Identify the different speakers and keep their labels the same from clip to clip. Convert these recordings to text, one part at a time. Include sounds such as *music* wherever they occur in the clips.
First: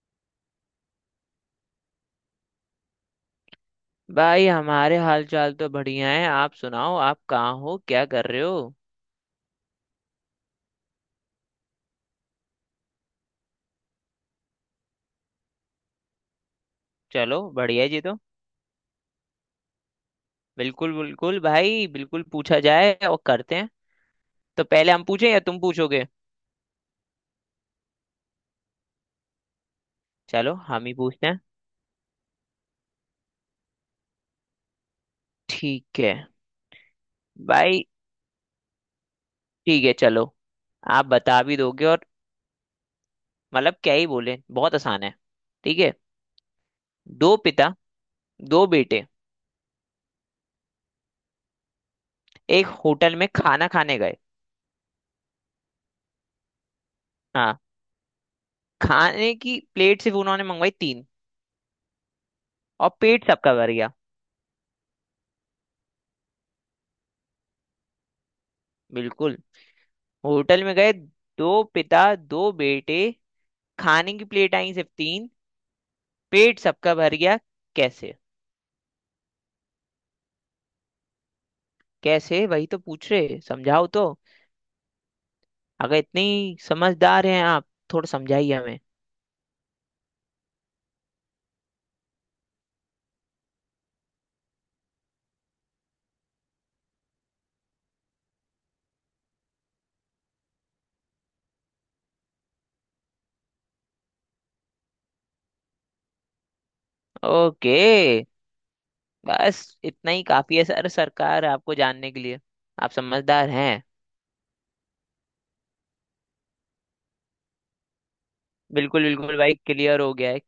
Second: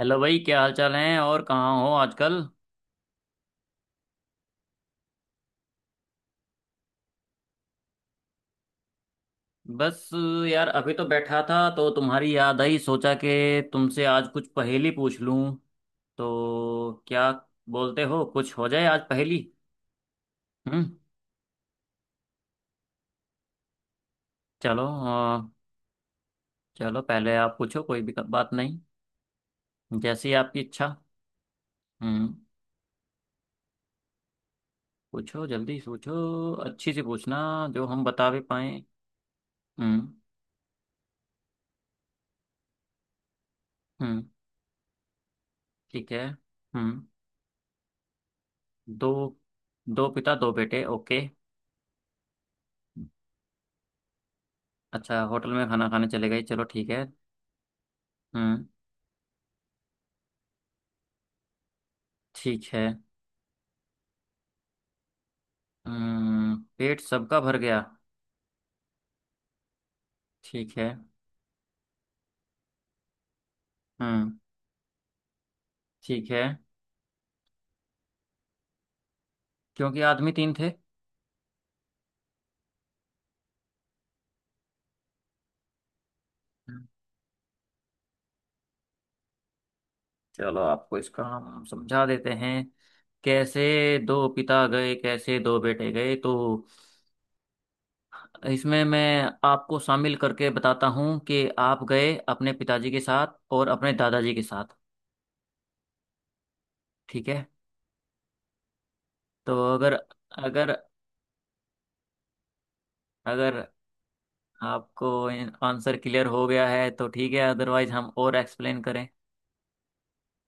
Speaker 1: Hello भाई, क्या हाल चाल है और कहाँ हो आजकल।
Speaker 2: भाई हमारे हाल चाल तो बढ़िया है। आप सुनाओ, आप कहाँ हो, क्या कर रहे हो।
Speaker 1: बस यार, अभी तो बैठा था तो तुम्हारी याद आई। सोचा कि तुमसे आज कुछ पहेली पूछ लूं, तो क्या
Speaker 2: चलो बढ़िया जी।
Speaker 1: बोलते
Speaker 2: तो
Speaker 1: हो, कुछ हो जाए आज पहेली। हम्म
Speaker 2: बिल्कुल बिल्कुल भाई, बिल्कुल पूछा जाए और करते हैं। तो
Speaker 1: चलो,
Speaker 2: पहले हम पूछें या तुम पूछोगे।
Speaker 1: चलो पहले आप पूछो, कोई भी बात नहीं, जैसी
Speaker 2: चलो
Speaker 1: आपकी
Speaker 2: हम
Speaker 1: इच्छा।
Speaker 2: ही पूछते हैं।
Speaker 1: हम्म पूछो, जल्दी
Speaker 2: ठीक है
Speaker 1: पूछो, अच्छी सी पूछना
Speaker 2: भाई।
Speaker 1: जो हम बता भी पाए।
Speaker 2: ठीक है
Speaker 1: हम्म
Speaker 2: चलो। आप बता भी दोगे और मतलब क्या ही
Speaker 1: हम्म।
Speaker 2: बोले, बहुत आसान है। ठीक है।
Speaker 1: ठीक है। हम्म।
Speaker 2: दो पिता दो बेटे
Speaker 1: दो, दो पिता दो बेटे, ओके।
Speaker 2: एक होटल में खाना खाने गए।
Speaker 1: अच्छा, होटल में खाना खाने चले गए, चलो ठीक है।
Speaker 2: हाँ।
Speaker 1: हम्म।
Speaker 2: खाने की प्लेट सिर्फ उन्होंने मंगवाई तीन,
Speaker 1: ठीक है।
Speaker 2: और पेट सबका भर गया।
Speaker 1: हम्म, पेट सबका भर गया।
Speaker 2: बिल्कुल। होटल में
Speaker 1: ठीक है।
Speaker 2: गए, दो पिता दो बेटे, खाने की
Speaker 1: हम्म।
Speaker 2: प्लेट आई सिर्फ तीन,
Speaker 1: ठीक है,
Speaker 2: पेट सबका भर गया। कैसे।
Speaker 1: क्योंकि आदमी तीन थे।
Speaker 2: कैसे, वही तो पूछ रहे, समझाओ तो। अगर इतने ही
Speaker 1: हम्म,
Speaker 2: समझदार हैं आप, थोड़ा समझाइए हमें।
Speaker 1: चलो आपको इसका हम समझा देते हैं। कैसे दो पिता गए, कैसे दो बेटे गए, तो इसमें मैं आपको शामिल करके बताता हूँ कि आप गए अपने पिताजी के साथ और अपने दादाजी के साथ। ठीक है।
Speaker 2: ओके।
Speaker 1: तो
Speaker 2: बस
Speaker 1: अगर
Speaker 2: इतना ही काफी है
Speaker 1: अगर
Speaker 2: सर सरकार आपको जानने के लिए। आप समझदार
Speaker 1: अगर
Speaker 2: हैं।
Speaker 1: आपको आंसर क्लियर हो गया है तो ठीक है, अदरवाइज हम और एक्सप्लेन
Speaker 2: बिल्कुल
Speaker 1: करें।
Speaker 2: बिल्कुल भाई, क्लियर हो गया है।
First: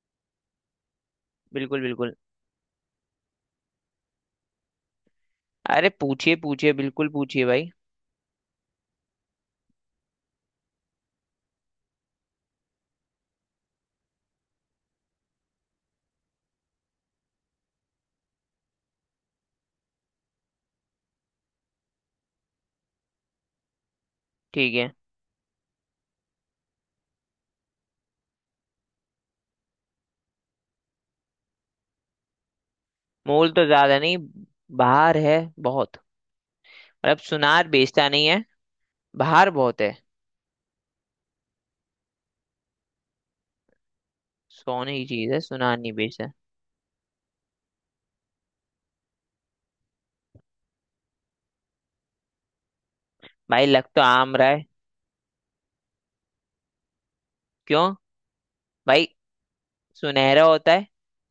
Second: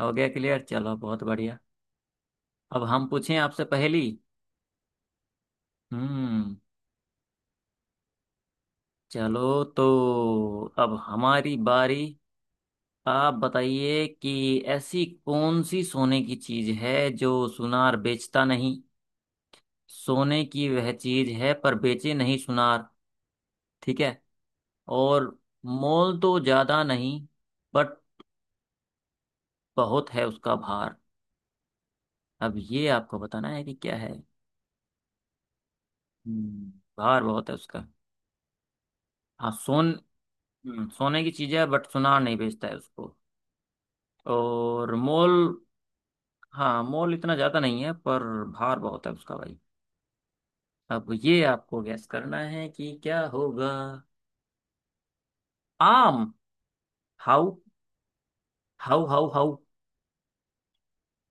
Speaker 1: हो गया क्लियर, चलो बहुत बढ़िया।
Speaker 2: बिल्कुल बिल्कुल।
Speaker 1: अब हम पूछें आपसे पहली।
Speaker 2: अरे पूछिए
Speaker 1: हम्म
Speaker 2: पूछिए, बिल्कुल पूछिए भाई।
Speaker 1: चलो तो, अब हमारी बारी। आप बताइए कि ऐसी कौन सी सोने की चीज है जो सुनार बेचता नहीं। सोने की वह चीज है पर बेचे नहीं सुनार। ठीक है।
Speaker 2: ठीक है।
Speaker 1: और मोल तो ज्यादा नहीं, बट बहुत है उसका भार। अब ये आपको बताना
Speaker 2: मोल
Speaker 1: है
Speaker 2: तो
Speaker 1: कि क्या
Speaker 2: ज्यादा
Speaker 1: है।
Speaker 2: नहीं, बहार है बहुत।
Speaker 1: हम्म,
Speaker 2: मतलब
Speaker 1: भार बहुत है
Speaker 2: सुनार
Speaker 1: उसका।
Speaker 2: बेचता नहीं है, बाहर
Speaker 1: हाँ
Speaker 2: बहुत
Speaker 1: सोन
Speaker 2: है।
Speaker 1: सोने की चीज है बट सुनार नहीं बेचता है उसको। और
Speaker 2: सोने की चीज
Speaker 1: मोल
Speaker 2: है, सुनार नहीं बेचता।
Speaker 1: हाँ, मोल इतना ज्यादा नहीं है पर भार बहुत है उसका भाई। अब ये आपको गैस करना है कि क्या
Speaker 2: भाई
Speaker 1: होगा।
Speaker 2: लग तो आम रहा है।
Speaker 1: आम? हाउ
Speaker 2: क्यों।
Speaker 1: हाउ
Speaker 2: भाई
Speaker 1: हाउ? हाउ?
Speaker 2: सुनहरा होता है,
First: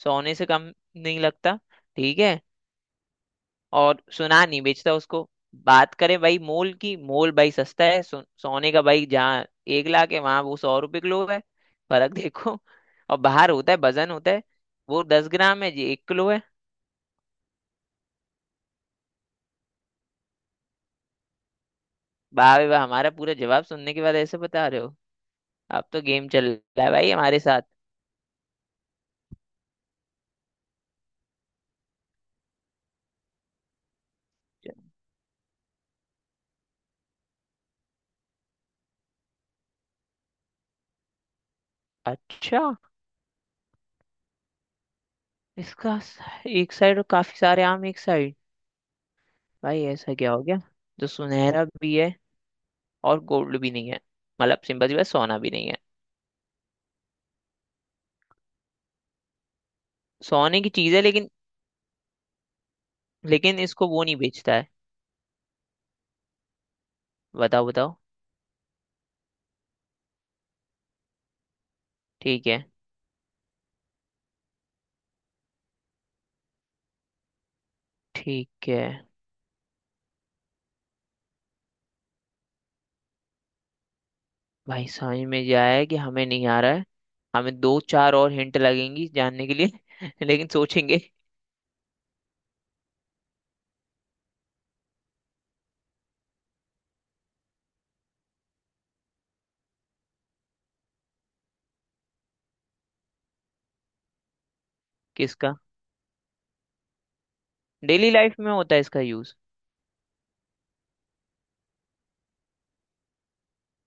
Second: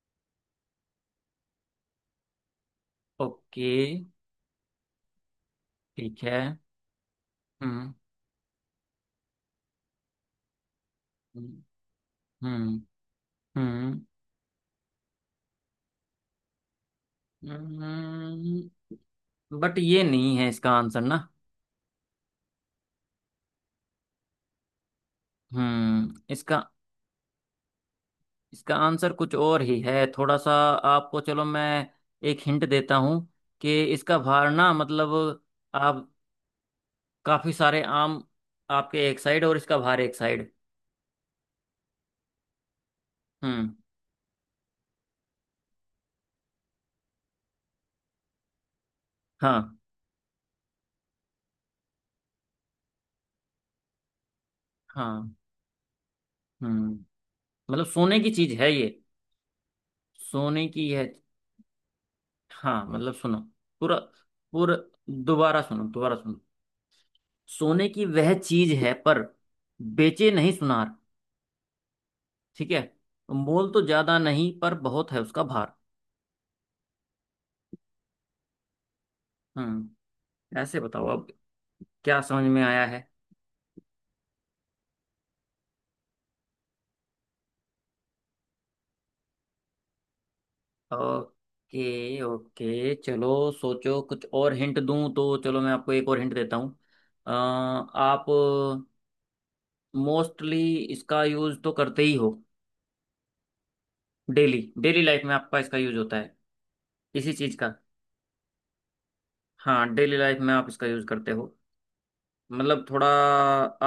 Speaker 2: सोने से कम नहीं लगता। ठीक है।
Speaker 1: ओके।
Speaker 2: और सुनार नहीं बेचता उसको। बात करें
Speaker 1: ठीक है।
Speaker 2: भाई मोल की, मोल भाई सस्ता
Speaker 1: हम्म
Speaker 2: है। सोने का भाई, जहाँ 1 लाख है वहां वो 100 रुपए किलो है।
Speaker 1: हम्म
Speaker 2: फर्क देखो।
Speaker 1: हम्म
Speaker 2: और बाहर होता है,
Speaker 1: हम्म
Speaker 2: वजन होता है, वो 10 ग्राम है जी, 1 किलो है।
Speaker 1: हम्म, बट ये नहीं है इसका आंसर ना।
Speaker 2: वाह भाई वाह, हमारा पूरा जवाब सुनने के बाद ऐसे बता रहे हो। अब तो गेम चल
Speaker 1: इसका
Speaker 2: रहा है भाई हमारे साथ।
Speaker 1: इसका आंसर कुछ और ही है थोड़ा सा। आपको चलो मैं एक हिंट देता हूं कि इसका भार ना, मतलब आप, काफी सारे आम आपके एक साइड और इसका भार एक साइड।
Speaker 2: अच्छा।
Speaker 1: हम्म।
Speaker 2: एक साइड और काफी सारे आम एक साइड।
Speaker 1: हाँ
Speaker 2: भाई ऐसा क्या हो गया जो सुनहरा भी है और गोल्ड भी नहीं है, मतलब सिंपल सी बात,
Speaker 1: हाँ
Speaker 2: सोना भी नहीं है।
Speaker 1: हम्म, मतलब सोने की चीज है ये,
Speaker 2: सोने
Speaker 1: सोने
Speaker 2: की
Speaker 1: की
Speaker 2: चीज है
Speaker 1: है
Speaker 2: लेकिन,
Speaker 1: हाँ, मतलब सुनो
Speaker 2: लेकिन इसको
Speaker 1: पूरा,
Speaker 2: वो नहीं बेचता है।
Speaker 1: पूरा, दोबारा सुनो, दोबारा सुनो।
Speaker 2: बताओ
Speaker 1: सोने
Speaker 2: बताओ।
Speaker 1: की वह चीज है पर बेचे नहीं सुनार।
Speaker 2: ठीक है।
Speaker 1: ठीक है। मोल तो ज्यादा नहीं पर बहुत है उसका भार।
Speaker 2: ठीक है
Speaker 1: हम्म, ऐसे बताओ अब, क्या समझ में आया है।
Speaker 2: भाई, समझ में जाए कि हमें नहीं आ रहा है। हमें दो चार और हिंट लगेंगी जानने के लिए *laughs* लेकिन सोचेंगे।
Speaker 1: ओके ओके, चलो सोचो, कुछ और हिंट दूं तो चलो मैं आपको एक और हिंट देता हूँ। आप मोस्टली इसका यूज तो करते ही हो, डेली डेली लाइफ में
Speaker 2: किसका।
Speaker 1: आपका इसका यूज होता है। इसी चीज का।
Speaker 2: डेली लाइफ में होता है इसका यूज।
Speaker 1: हाँ, डेली लाइफ में आप इसका यूज करते हो। मतलब थोड़ा,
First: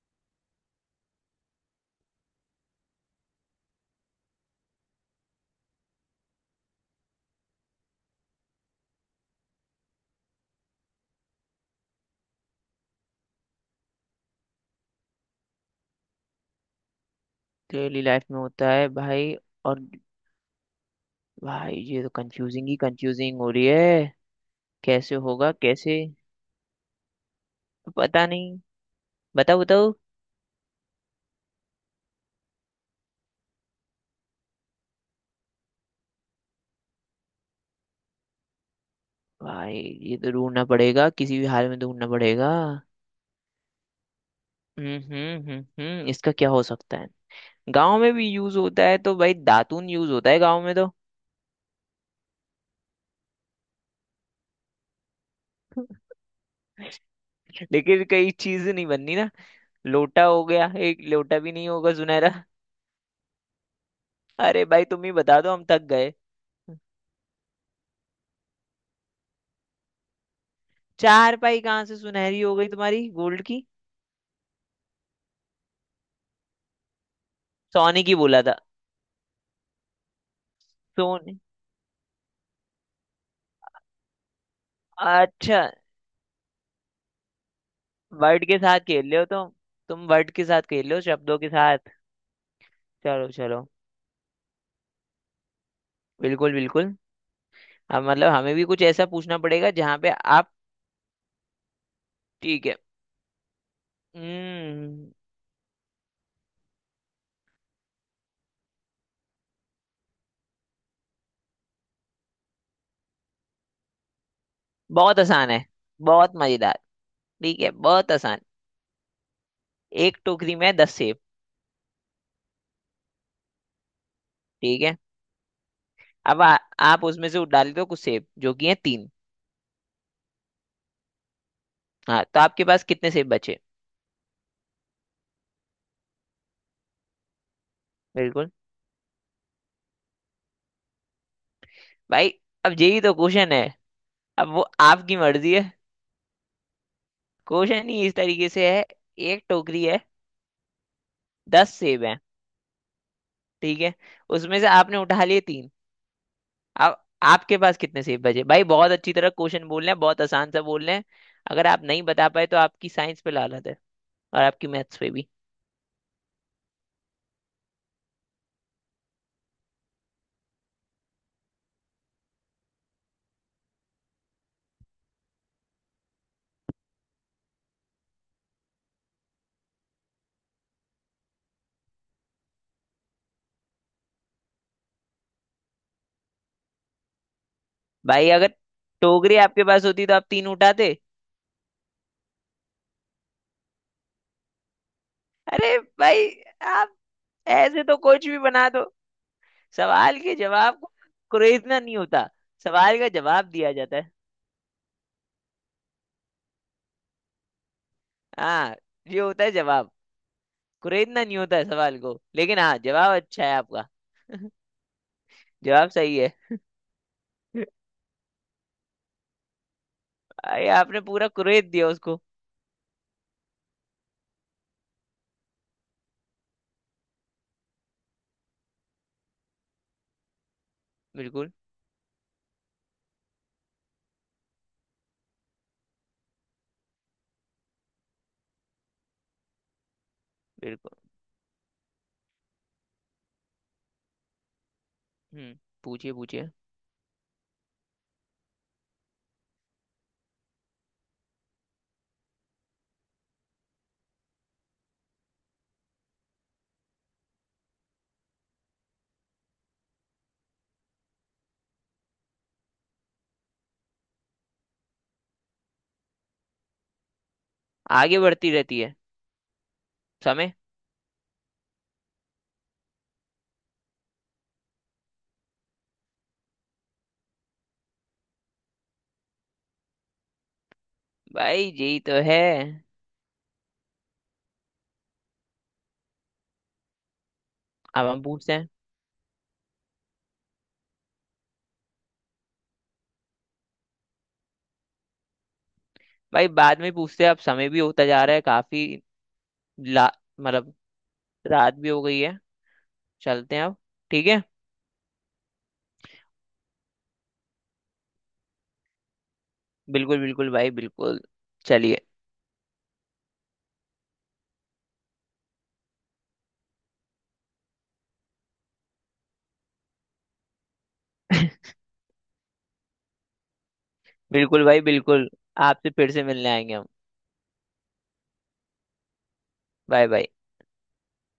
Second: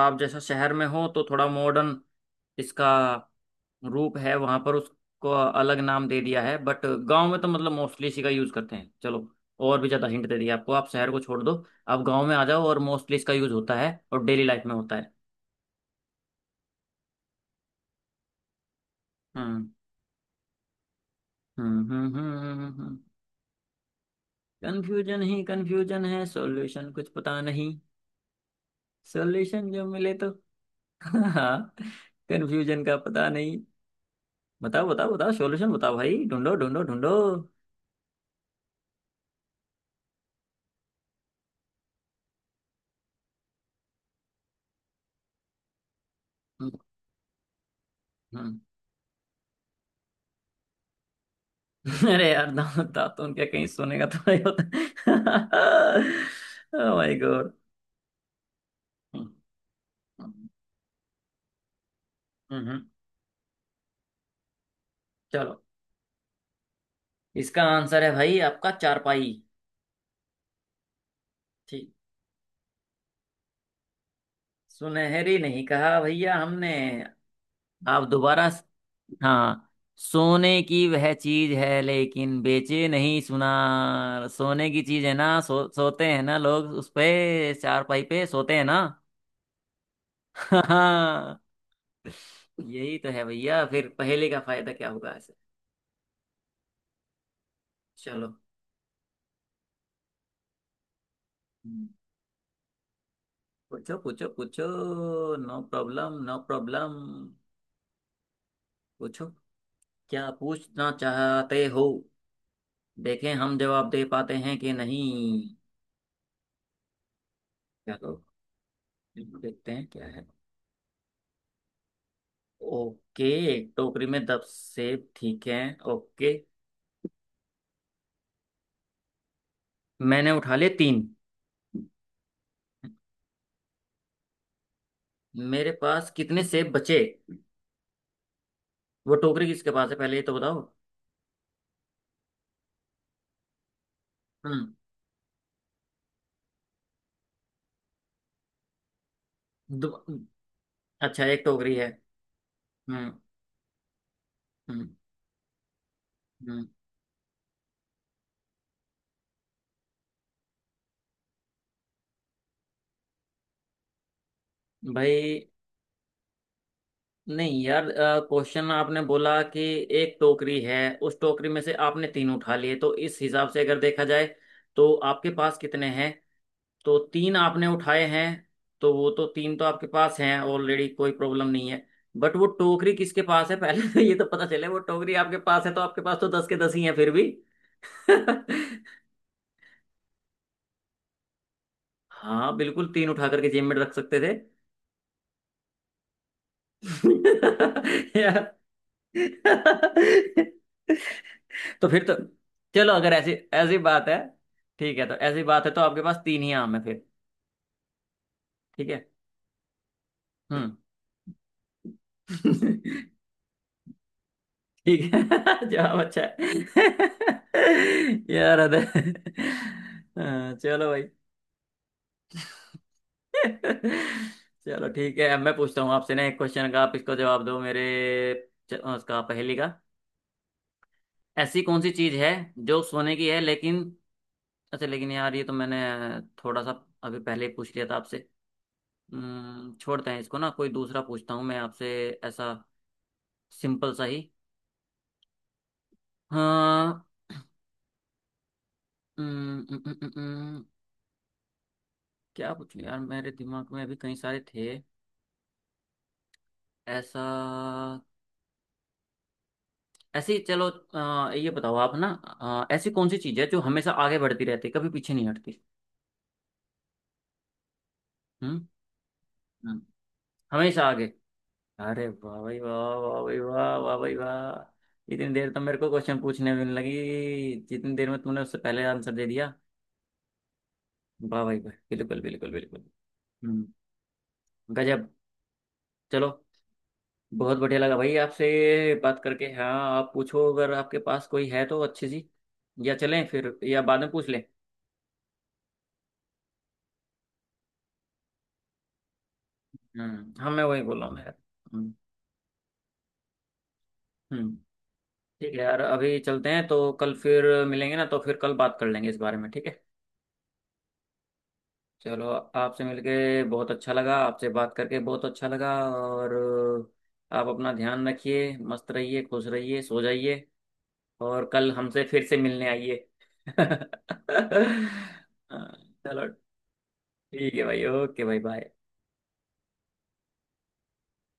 Speaker 1: आप जैसा शहर में हो तो थोड़ा मॉडर्न इसका रूप है, वहां पर उसको अलग नाम दे दिया है, बट गांव में तो मतलब मोस्टली इसी का यूज करते हैं। चलो, और भी ज्यादा हिंट दे दिया आपको। आप शहर को छोड़ दो, आप गांव में आ जाओ, और मोस्टली इसका यूज होता है और डेली लाइफ में होता है।
Speaker 2: डेली लाइफ में होता है भाई।
Speaker 1: हम्म।
Speaker 2: और भाई ये तो कंफ्यूजिंग ही
Speaker 1: हम्म
Speaker 2: कंफ्यूजिंग हो रही है। कैसे
Speaker 1: कंफ्यूजन ही
Speaker 2: होगा, कैसे
Speaker 1: कंफ्यूजन है, सॉल्यूशन कुछ पता नहीं।
Speaker 2: तो पता नहीं। बताओ
Speaker 1: सॉल्यूशन जो
Speaker 2: बताओ।
Speaker 1: मिले तो *laughs* हाँ, कंफ्यूजन का पता नहीं। बताओ बताओ बताओ, सॉल्यूशन बताओ भाई, ढूंढो ढूंढो ढूंढो।
Speaker 2: भाई ये तो ढूंढना पड़ेगा, किसी भी हाल में ढूंढना पड़ेगा। इसका क्या हो
Speaker 1: हम्म
Speaker 2: सकता है। गांव में भी यूज
Speaker 1: हम्म।
Speaker 2: होता है तो भाई दातून यूज होता है गांव में तो।
Speaker 1: *laughs* अरे यार, दांत दांत तो उनके कहीं सोने का तो नहीं होता। *laughs* ओ माय गॉड।
Speaker 2: *laughs* लेकिन कई चीज नहीं बननी ना।
Speaker 1: हम्म
Speaker 2: लोटा हो गया, एक लोटा भी नहीं होगा सुनहरा।
Speaker 1: हम्म, हम्म।
Speaker 2: अरे भाई तुम ही बता दो,
Speaker 1: चलो,
Speaker 2: हम थक गए।
Speaker 1: इसका आंसर है भाई आपका, चारपाई।
Speaker 2: चार पाई कहाँ
Speaker 1: ठीक,
Speaker 2: से सुनहरी हो गई तुम्हारी गोल्ड की।
Speaker 1: सुनहरी नहीं कहा भैया हमने। आप
Speaker 2: सोने की बोला
Speaker 1: दोबारा।
Speaker 2: था।
Speaker 1: हाँ, सोने की वह
Speaker 2: सोने।
Speaker 1: चीज है लेकिन बेचे नहीं सुना। सोने की चीज है ना,
Speaker 2: अच्छा,
Speaker 1: सोते हैं ना लोग उस पे, चारपाई पे
Speaker 2: वर्ड
Speaker 1: सोते
Speaker 2: के
Speaker 1: हैं ना।
Speaker 2: साथ खेल रहे हो तुम। तुम वर्ड के
Speaker 1: *laughs*
Speaker 2: साथ खेल रहे हो, शब्दों
Speaker 1: हाँ,
Speaker 2: के साथ।
Speaker 1: यही तो है
Speaker 2: चलो
Speaker 1: भैया,
Speaker 2: चलो,
Speaker 1: फिर पहेली का फायदा क्या होगा ऐसे।
Speaker 2: बिल्कुल बिल्कुल। हम मतलब
Speaker 1: चलो,
Speaker 2: हमें भी कुछ ऐसा पूछना पड़ेगा जहाँ पे आप। ठीक है।
Speaker 1: पूछो पूछो पूछो,
Speaker 2: हम्म।
Speaker 1: नो प्रॉब्लम नो प्रॉब्लम, पूछो, क्या पूछना चाहते हो, देखें हम जवाब दे पाते हैं कि नहीं।
Speaker 2: बहुत आसान है, बहुत मजेदार। ठीक है, बहुत
Speaker 1: चलो,
Speaker 2: आसान।
Speaker 1: देखते हैं क्या
Speaker 2: एक
Speaker 1: है।
Speaker 2: टोकरी में 10 सेब।
Speaker 1: ओके, एक टोकरी में दस
Speaker 2: ठीक है।
Speaker 1: सेब, ठीक है, ओके।
Speaker 2: अब आप उसमें से डाल दो कुछ सेब, जो कि है तीन।
Speaker 1: मैंने उठा लिए तीन।
Speaker 2: हाँ, तो आपके पास कितने सेब बचे।
Speaker 1: मेरे पास कितने सेब बचे?
Speaker 2: बिल्कुल।
Speaker 1: वो टोकरी किसके पास है, पहले ये तो बताओ।
Speaker 2: भाई अब यही तो क्वेश्चन है। अब वो
Speaker 1: हम्म।
Speaker 2: आपकी मर्जी है। क्वेश्चन ही इस तरीके से है। एक टोकरी
Speaker 1: दो-
Speaker 2: है,
Speaker 1: अच्छा, एक टोकरी
Speaker 2: दस
Speaker 1: है।
Speaker 2: सेब है
Speaker 1: हम्म
Speaker 2: ठीक है, उसमें से
Speaker 1: हम्म
Speaker 2: आपने उठा लिए तीन।
Speaker 1: हम्म
Speaker 2: अब आपके पास कितने सेब बचे। भाई बहुत अच्छी तरह क्वेश्चन बोल रहे हैं, बहुत आसान सा बोल रहे हैं। अगर आप नहीं बता पाए तो आपकी साइंस पे लानत है, और आपकी मैथ्स पे भी।
Speaker 1: भाई, नहीं यार, क्वेश्चन आपने बोला कि एक टोकरी है, उस टोकरी में से आपने तीन उठा लिए, तो इस हिसाब से अगर देखा जाए तो आपके पास कितने हैं? तो तीन आपने उठाए हैं, तो वो तो तीन तो आपके पास हैं ऑलरेडी, कोई प्रॉब्लम नहीं है। बट वो टोकरी किसके पास है? *laughs* पहले तो ये तो पता चले, वो टोकरी आपके पास है तो आपके पास तो दस के दस ही हैं फिर भी।
Speaker 2: भाई अगर
Speaker 1: *laughs*
Speaker 2: टोकरी आपके पास होती तो आप तीन उठाते।
Speaker 1: हाँ बिल्कुल, तीन उठा करके जेब में रख सकते थे।
Speaker 2: अरे भाई आप
Speaker 1: *laughs*
Speaker 2: ऐसे तो कुछ भी
Speaker 1: यार,
Speaker 2: बना दो। सवाल के जवाब को कुरेदना
Speaker 1: तो
Speaker 2: नहीं
Speaker 1: फिर तो,
Speaker 2: होता,
Speaker 1: चलो
Speaker 2: सवाल का
Speaker 1: अगर ऐसी
Speaker 2: जवाब दिया
Speaker 1: ऐसी
Speaker 2: जाता
Speaker 1: बात
Speaker 2: है।
Speaker 1: है ठीक है, तो ऐसी बात है तो आपके पास तीन ही आम है फिर।
Speaker 2: हाँ।
Speaker 1: ठीक है।
Speaker 2: ये होता है जवाब।
Speaker 1: हम्म।
Speaker 2: कुरेदना नहीं होता है सवाल को, लेकिन हाँ जवाब
Speaker 1: *laughs*
Speaker 2: अच्छा है आपका।
Speaker 1: ठीक है। *laughs*
Speaker 2: जवाब
Speaker 1: जवाब
Speaker 2: सही
Speaker 1: अच्छा
Speaker 2: है।
Speaker 1: है। *laughs* यार अदर हाँ,
Speaker 2: अरे
Speaker 1: चलो
Speaker 2: आपने
Speaker 1: भाई।
Speaker 2: पूरा कुरेद दिया उसको।
Speaker 1: *laughs* चलो ठीक है, अब मैं पूछता हूँ आपसे ना, एक क्वेश्चन का आप इसको जवाब दो मेरे, उसका पहेली का।
Speaker 2: बिल्कुल
Speaker 1: ऐसी कौन सी चीज है जो सोने की है लेकिन, अच्छा लेकिन यार ये तो मैंने थोड़ा सा अभी पहले ही पूछ लिया था आपसे। छोड़ते हैं इसको ना, कोई
Speaker 2: बिल्कुल।
Speaker 1: दूसरा पूछता हूँ मैं आपसे, ऐसा सिंपल सा ही।
Speaker 2: हम्म। पूछिए पूछिए।
Speaker 1: हाँ। हम्म, हम्म, हम्म, हम्म, हम्म, क्या पूछूं यार, मेरे दिमाग में अभी कई सारे थे। ऐसा ऐसी चलो, ये बताओ आप ना, ऐसी कौन सी चीज़ है जो हमेशा आगे बढ़ती रहती है, कभी पीछे नहीं हटती।
Speaker 2: आगे बढ़ती
Speaker 1: हम्म
Speaker 2: रहती है।
Speaker 1: हम्म,
Speaker 2: समय।
Speaker 1: हमेशा आगे, अरे वाह भाई वाह, वाह भाई वाह, वाह भाई वाह, इतनी देर तो मेरे को क्वेश्चन पूछने में लगी जितनी देर में तुमने उससे पहले आंसर दे दिया। वाह भाई
Speaker 2: भाई
Speaker 1: वाह,
Speaker 2: यही
Speaker 1: बिल्कुल
Speaker 2: तो है।
Speaker 1: बिल्कुल बिल्कुल। हम्म, गजब। चलो, बहुत बढ़िया लगा
Speaker 2: अब
Speaker 1: भाई
Speaker 2: हम
Speaker 1: आपसे
Speaker 2: पूछते हैं।
Speaker 1: बात करके, हाँ। आप पूछो अगर आपके पास कोई है तो अच्छी सी, या चलें फिर, या बाद में पूछ लें।
Speaker 2: भाई बाद में पूछते हैं, अब समय भी होता जा रहा है काफी। ला
Speaker 1: हम्म, हाँ मैं
Speaker 2: मतलब,
Speaker 1: वही बोल रहा हूँ यार।
Speaker 2: रात भी
Speaker 1: हम्म
Speaker 2: हो गई है, चलते हैं अब। ठीक है।
Speaker 1: हम्म, ठीक है यार, अभी चलते हैं तो कल फिर मिलेंगे ना, तो फिर कल बात कर लेंगे इस बारे में, ठीक है।
Speaker 2: बिल्कुल बिल्कुल भाई, बिल्कुल। चलिए।
Speaker 1: चलो, आपसे मिलके बहुत अच्छा लगा, आपसे बात करके बहुत अच्छा लगा। और आप अपना ध्यान रखिए, मस्त रहिए, खुश रहिए, सो जाइए, और
Speaker 2: *laughs*
Speaker 1: कल हमसे फिर से मिलने आइए। *laughs*
Speaker 2: बिल्कुल भाई बिल्कुल, आपसे फिर से
Speaker 1: चलो
Speaker 2: मिलने आएंगे हम।
Speaker 1: ठीक है भाई, ओके भाई, बाय।
Speaker 2: Bye bye.